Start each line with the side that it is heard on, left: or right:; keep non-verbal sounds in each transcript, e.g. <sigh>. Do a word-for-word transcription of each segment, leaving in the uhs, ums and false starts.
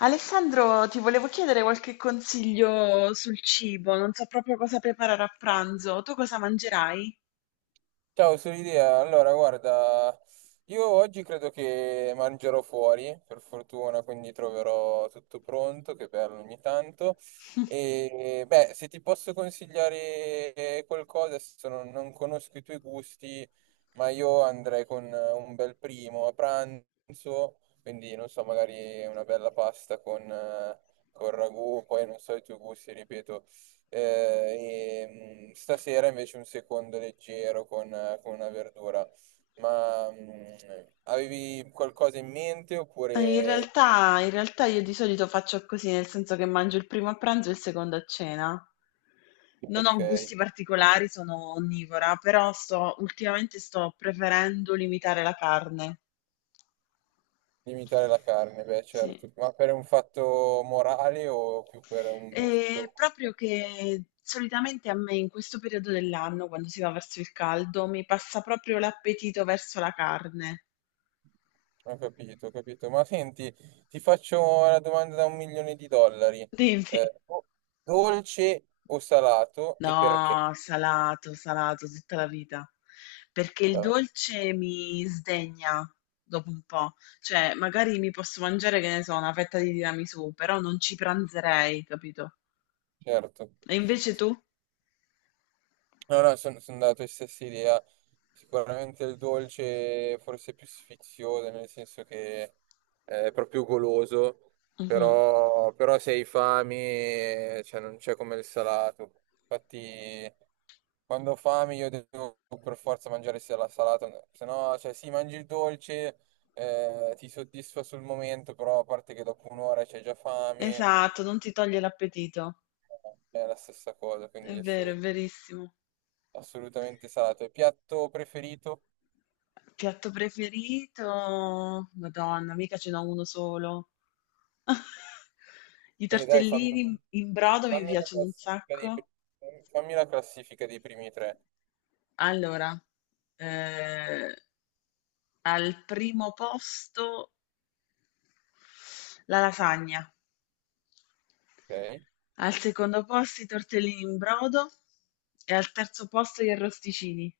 left: Alessandro, ti volevo chiedere qualche consiglio sul cibo, non so proprio cosa preparare a pranzo. Tu cosa mangerai?
right: Ciao, sono Idea. Allora, guarda, io oggi credo che mangerò fuori, per fortuna, quindi troverò tutto pronto, che bello ogni tanto. E beh, se ti posso consigliare eh, qualcosa, adesso non, non conosco i tuoi gusti, ma io andrei con eh, un bel primo a pranzo, quindi non so, magari una bella pasta con, eh, con ragù, poi non so i tuoi gusti, ripeto. Eh, e, mh, Stasera invece un secondo leggero con, eh, con una verdura. Ma mh, Avevi qualcosa in mente
left: Eh, In
right: oppure...
left: realtà, in realtà io di solito faccio così, nel senso che mangio il primo a pranzo e il secondo a cena. Non
right: Ok,
left: ho gusti particolari, sono onnivora, però sto, ultimamente sto preferendo limitare la carne.
right: limitare la carne, beh certo, ma per un fatto morale o più per un
left: Ehm,
right: gusto?
left: proprio che solitamente a me in questo periodo dell'anno, quando si va verso il caldo, mi passa proprio l'appetito verso la carne.
right: Ho capito, ho capito. Ma senti, ti faccio una domanda da un milione di dollari.
left: <laughs> Dimmi.
right: Eh, o- Dolce o salato e perché?
left: No, salato, salato tutta la vita, perché il
right: Ah,
left: dolce mi sdegna dopo un po', cioè magari mi posso mangiare, che ne so, una fetta di tiramisù, però non ci pranzerei, capito?
right: certo.
left: E invece tu?
right: No, no, sono andato della tua stessa idea. Sicuramente il dolce forse è più sfizioso, nel senso che è proprio goloso,
left: Mhm.
right: però, però se hai fame, cioè, non c'è come il salato. Infatti, quando ho fame io devo per forza mangiare sia la salata, no, se no, cioè, sì, mangi il dolce, eh, ti soddisfa sul momento, però a parte che dopo un'ora c'hai già fame,
left: Esatto, non ti toglie l'appetito,
right: è la stessa cosa, quindi
left: è vero, è
right: assolut-
left: verissimo.
right: assolutamente salato. E piatto preferito?
left: Piatto preferito? Madonna, mica ce n'ho uno solo. <laughs> I
right: E dai, fammi,
left: tortellini in in brodo mi
right: fammi una
left: piacciono un
right: classifica dei,
left: sacco.
right: fammi la classifica dei primi tre,
left: Allora, eh, al primo posto la lasagna,
right: ok?
left: al secondo posto i tortellini in brodo e al terzo posto gli arrosticini.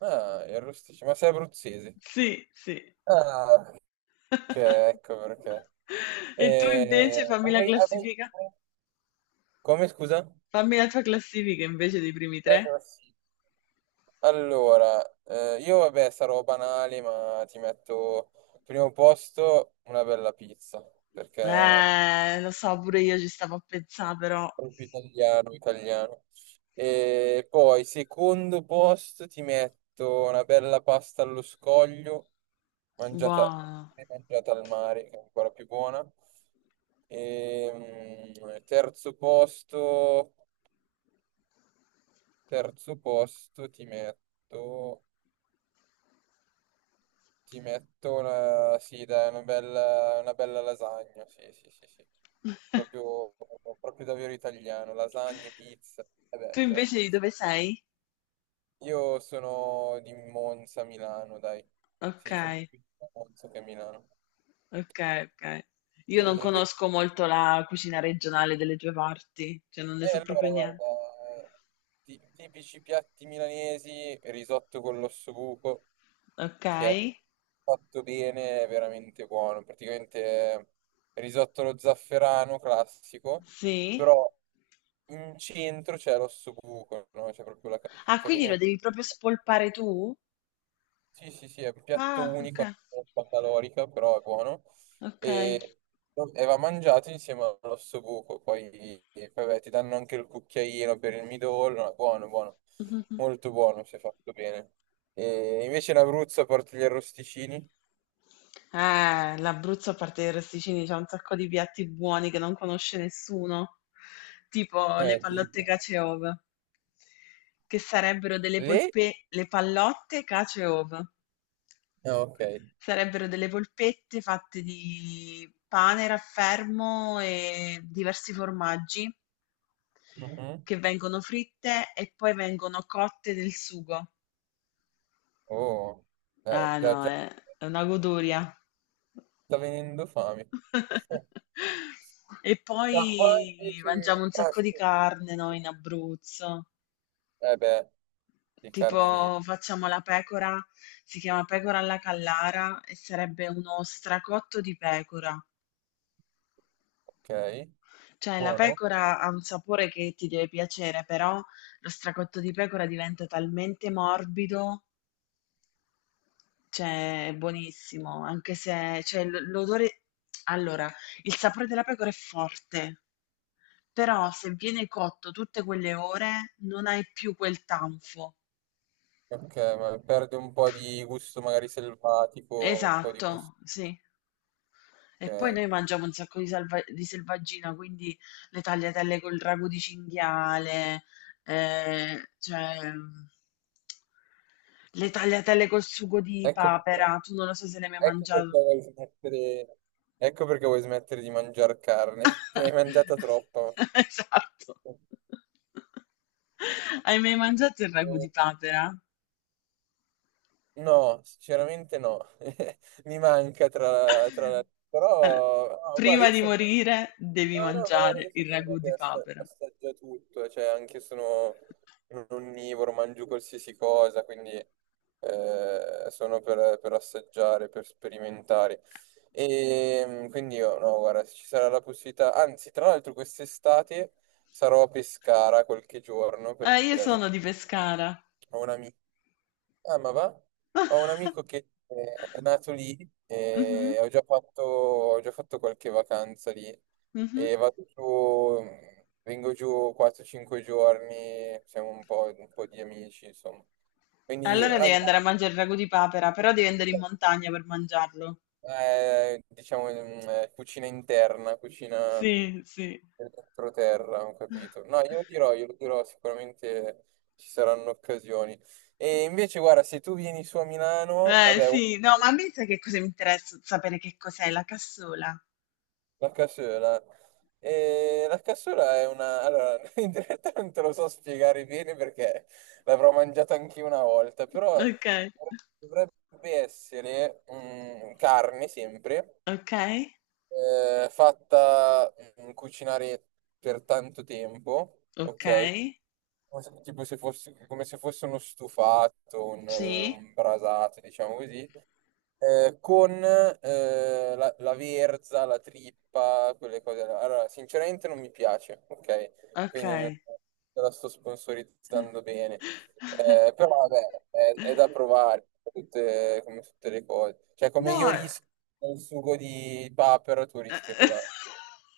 right: Ah, il rosticino, ma sei abruzzese.
left: Sì, sì.
right: Ah, ok, ecco
left: <laughs>
right: perché.
left: E tu invece
right: Eh,
left: fammi la
right: avrei- avrei-
left: classifica,
right: avrei- Come scusa?
left: fammi la tua classifica invece dei primi
right: La
left: tre.
right: classifica. Allora, eh, io vabbè sarò banale, ma ti metto primo posto una bella pizza, perché
left: Eh, lo so, pure io ci stavo a pensare, però.
right: proprio italiano, italiano. E poi, secondo posto, ti metto una bella pasta allo scoglio, mangiata,
left: Buono.
right: mangiata al mare, che è ancora più buona. E, mm, terzo posto, Terzo posto, ti metto, ti metto una, sì, dai, una bella, una bella lasagna, sì, sì, sì, sì.
left: <laughs>
right: Proprio, proprio davvero italiano, lasagne, pizza, e
left: Tu
right: beh,
left: invece
right: certo.
left: di dove sei?
right: Io sono di Monza, Milano, dai.
left: Ok,
right: Sì, sono più a Monza che a Milano.
left: ok, ok.
right: E,
left: Io non
right: e pe-
left: conosco molto la cucina regionale delle tue parti, cioè non ne
right: e
left: so
right: allora,
left: proprio
right: guarda,
left: niente.
right: ti- tipici piatti milanesi, risotto con l'ossobuco,
left: Ok,
right: che è fatto bene, è veramente buono. Praticamente è risotto allo zafferano classico,
left: sì.
right: però in centro c'è l'ossobuco, no? C'è proprio la... ca-
left: Ah,
right: Cioè,
left: quindi
right: quindi è
left: lo
right: un
left: devi proprio spolpare tu?
right: Sì, sì, sì, è un piatto
left: Ah, ok,
right: unico, è un po' calorica, però è buono.
left: ok.
right: E, e va mangiato insieme all'osso buco. Poi, e poi, beh, ti danno anche il cucchiaino per il midollo. È buono, buono.
left: <laughs>
right: Molto buono, se fatto bene. E invece in Abruzzo porti gli arrosticini?
left: Eh, l'Abruzzo, a parte i rosticini, c'è un sacco di piatti buoni che non conosce nessuno, tipo le
right: Eh,
left: pallotte
right: tipo.
left: caciove. Che sarebbero delle
right: Lì?
left: polpe le pallotte, cacio e ovo.
right: Ah, ok.
left: Sarebbero delle polpette fatte di pane, raffermo e diversi formaggi
right: Mhm.
left: che vengono fritte e poi vengono cotte nel sugo.
right: Oh, eh,
left: Ah
right: già,
left: no,
right: già
left: è è una goduria.
right: sta venendo fame.
left: <laughs> E
right: Ma qua
left: poi
right: invece...
left: mangiamo un
right: Ah,
left: sacco di
right: sì.
left: carne noi in Abruzzo.
right: Eh beh, di carne di...
left: Tipo facciamo la pecora, si chiama pecora alla Callara e sarebbe uno stracotto di pecora.
right: Ok.
left: Cioè la
right: Buono?
left: pecora ha un sapore che ti deve piacere, però lo stracotto di pecora diventa talmente morbido, cioè è buonissimo, anche se cioè, l- l'odore... Allora, il sapore della pecora è forte, però se viene cotto tutte quelle ore non hai più quel tanfo.
right: Ok, ma perde un po' di gusto magari selvatico, un po' di gusto,
left: Esatto, sì. E poi
right: ok.
left: noi mangiamo un sacco di, salva- di selvaggina, quindi le tagliatelle col ragù di cinghiale, eh, cioè mm, le tagliatelle col sugo di
right: Ecco perché,
left: papera. Tu non lo so se le hai mai
right: ecco perché
left: mangiato.
right: vuoi smettere, ecco perché vuoi smettere di mangiare carne. <laughs> Ne hai mangiata
left: <laughs>
right: troppa.
left: Esatto. Hai mai mangiato il ragù di
right: Eh,
left: papera?
right: No, sinceramente no. <laughs> Mi manca tra, tra...
left: Allora,
right: Però, no, guarda,
left: prima
right: io
left: di
right: sono
left: morire devi
right: no, no, no,
left: mangiare
right: io
left: il
right: sono uno
left: ragù
right: che
left: di
right: assa-
left: papera.
right: assaggia tutto, eh, cioè anche sono un onnivoro, mangio qualsiasi cosa, quindi eh, sono per, per assaggiare, per sperimentare. E mm, quindi io, no, guarda, se ci sarà la possibilità, anzi, tra l'altro quest'estate sarò a Pescara qualche giorno
left: Eh, io
right: perché
left: sono di Pescara.
right: ho un amico. Ah, ma va? Ho un
left: <laughs>
right: amico che eh, è nato lì
left: Mhm,
right: e ho già fatto, ho già fatto qualche vacanza lì
left: mhm.
right: e vado giù, vengo giù quattro cinque giorni, siamo un po', un po' di amici, insomma. Quindi,
left: Allora devi
right: rag-
left: andare a mangiare il ragù di papera, però devi andare in montagna per mangiarlo.
right: eh, diciamo, mm, eh, cucina interna, cucina
left: Sì, sì.
right: dell'entroterra, ho capito. No,
left: <laughs>
right: io lo dirò, io lo dirò, sicuramente ci saranno occasioni. E invece, guarda, se tu vieni su a Milano,
left: Eh
right: vabbè,
left: sì, no, ma a me sai che cosa mi interessa sapere che cos'è la cassola.
right: la cassola. E la cassola è una... Allora, <laughs> in realtà non te lo so spiegare bene perché l'avrò mangiata anche una volta, però
left: Ok.
right: dovrebbe essere mm, carne sempre,
left: Ok,
right: eh, fatta mm, cucinare per tanto tempo,
left: ok,
right: ok? Come se- Tipo se fosse, come se fosse uno stufato, un,
left: sì,
right: un brasato, diciamo così eh, con eh, la, la verza, la trippa, quelle cose là. Allora, sinceramente non mi piace, ok?
left: ok.
right: Quindi non te la sto sponsorizzando bene.
left: <laughs>
right: Eh, però vabbè, è, è da provare, tutte- come tutte le cose. Cioè, come io
left: No,
right: rischio il sugo di papero, tu rischi quella...
left: <laughs>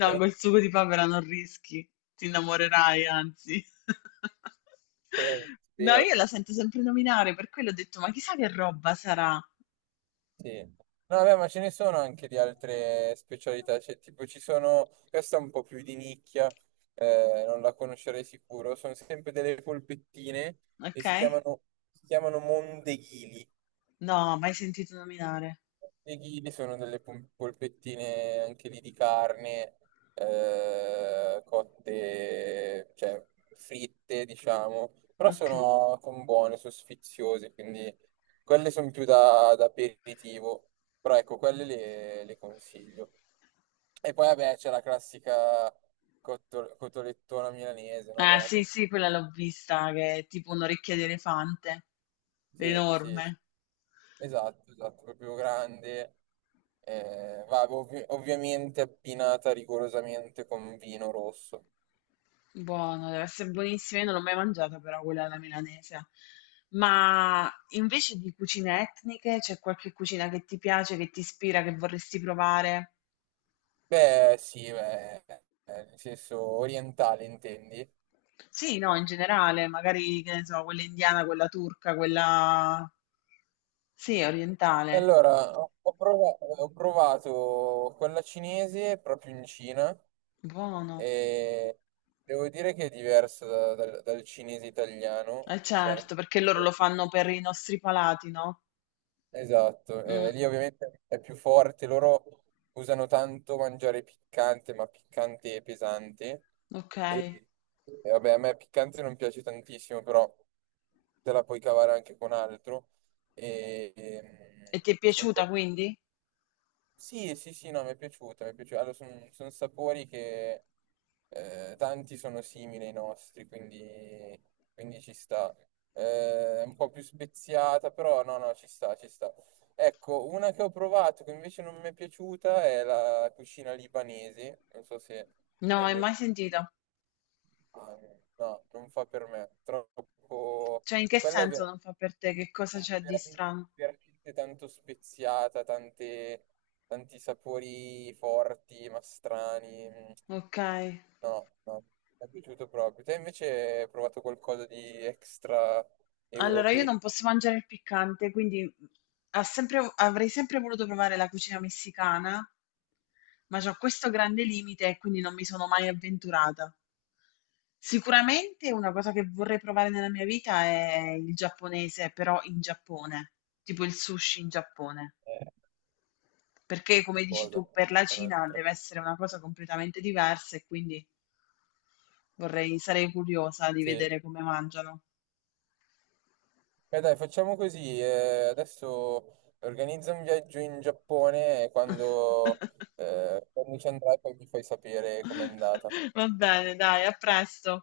left: No, col sugo di papera non rischi, ti innamorerai, anzi. <laughs>
right: Eh,
left: No,
right: spero.
left: io la sento sempre nominare, per quello ho detto, ma chissà che roba sarà,
right: Sì. No, vabbè, ma ce ne sono anche di altre specialità, cioè, tipo ci sono, questa è un po' più di nicchia, eh, non la conoscerei sicuro, sono sempre delle polpettine e
left: ok?
right: si chiamano, si chiamano mondeghili.
left: No, mai sentito nominare.
right: Mondeghili sono delle pom- polpettine anche lì di carne, eh, cotte, cioè fritte, diciamo, però
left: Ok.
right: sono, sono buone, sono sfiziose, quindi quelle sono più da, da aperitivo, però ecco, quelle le, le consiglio. E poi vabbè c'è la classica cotto- cotolettona milanese, no? Beh,
left: Ah,
right: la
left: sì,
right: cot-
left: sì, quella l'ho vista, che è tipo un'orecchia di elefante,
right: Sì, sì, sì.
left: enorme.
right: Esatto, esatto, proprio grande. Eh, va, ovvi- ovviamente abbinata rigorosamente con vino rosso.
left: Buono, deve essere buonissima. Io non l'ho mai mangiata, però quella alla milanese. Ma invece di cucine etniche, c'è qualche cucina che ti piace, che ti ispira, che vorresti provare?
right: Beh, sì, beh, eh, nel senso orientale intendi?
left: Sì, no, in generale, magari, che ne so, quella indiana, quella turca, quella... Sì, orientale.
right: Allora, ho ho prova- ho provato quella cinese proprio in Cina
left: Buono.
right: e devo dire che è diversa da- dal, dal cinese italiano,
left: Eh
right: ok?
left: certo, perché loro lo fanno per i nostri palati, no?
right: Esatto,
left: Mm,
right: eh, lì ovviamente è più forte, loro usano tanto mangiare piccante, ma piccante e pesante.
left: ok.
right: E, e vabbè, a me piccante non piace tantissimo, però te la puoi cavare anche con altro. E,
left: E
right: e-
left: ti è
right: e
left: piaciuta
right: poi
left: quindi?
right: sì, sì, sì, no, mi è piaciuta, mi è piaciuta. Allora, sono sapori che eh, tanti sono simili ai nostri, quindi, quindi ci sta. Eh, È un po' più speziata, però no, no, ci sta, ci sta. Ecco, una che ho provato che invece non mi è piaciuta è la cucina libanese. Non so se
left: No,
right: hai
left: hai
right: mai
left: mai
right: provato.
left: sentita?
right: No, non fa per me. Troppo...
left: Cioè, in che
right: Quella è
left: senso
right: vera
left: non fa per te? Che
right: è
left: cosa c'è di
right: veramente,
left: strano?
right: veramente tanto speziata, tante- tanti sapori forti, ma strani. Mm,
left: Ok,
right: no, no, mi è piaciuto proprio. Te invece hai provato qualcosa di extra
left: allora io
right: europeo?
left: non posso mangiare il piccante, quindi ha sempre- avrei sempre voluto provare la cucina messicana, ma c'ho questo grande limite e quindi non mi sono mai avventurata. Sicuramente una cosa che vorrei provare nella mia vita è il giapponese, però in Giappone, tipo il sushi in Giappone,
right: Eh,
left: perché come dici
right: qualcosa.
left: tu, per la Cina
right: Un'altra.
left: deve essere una cosa completamente diversa e quindi vorrei, sarei curiosa di
right: Sì.
left: vedere come mangiano.
right: Beh, dai, facciamo così. eh, adesso organizza un viaggio in Giappone e quando,
left: <laughs>
right: eh, quando ci andrai poi mi fai sapere com'è andata.
left: <laughs> Va bene, dai, a presto.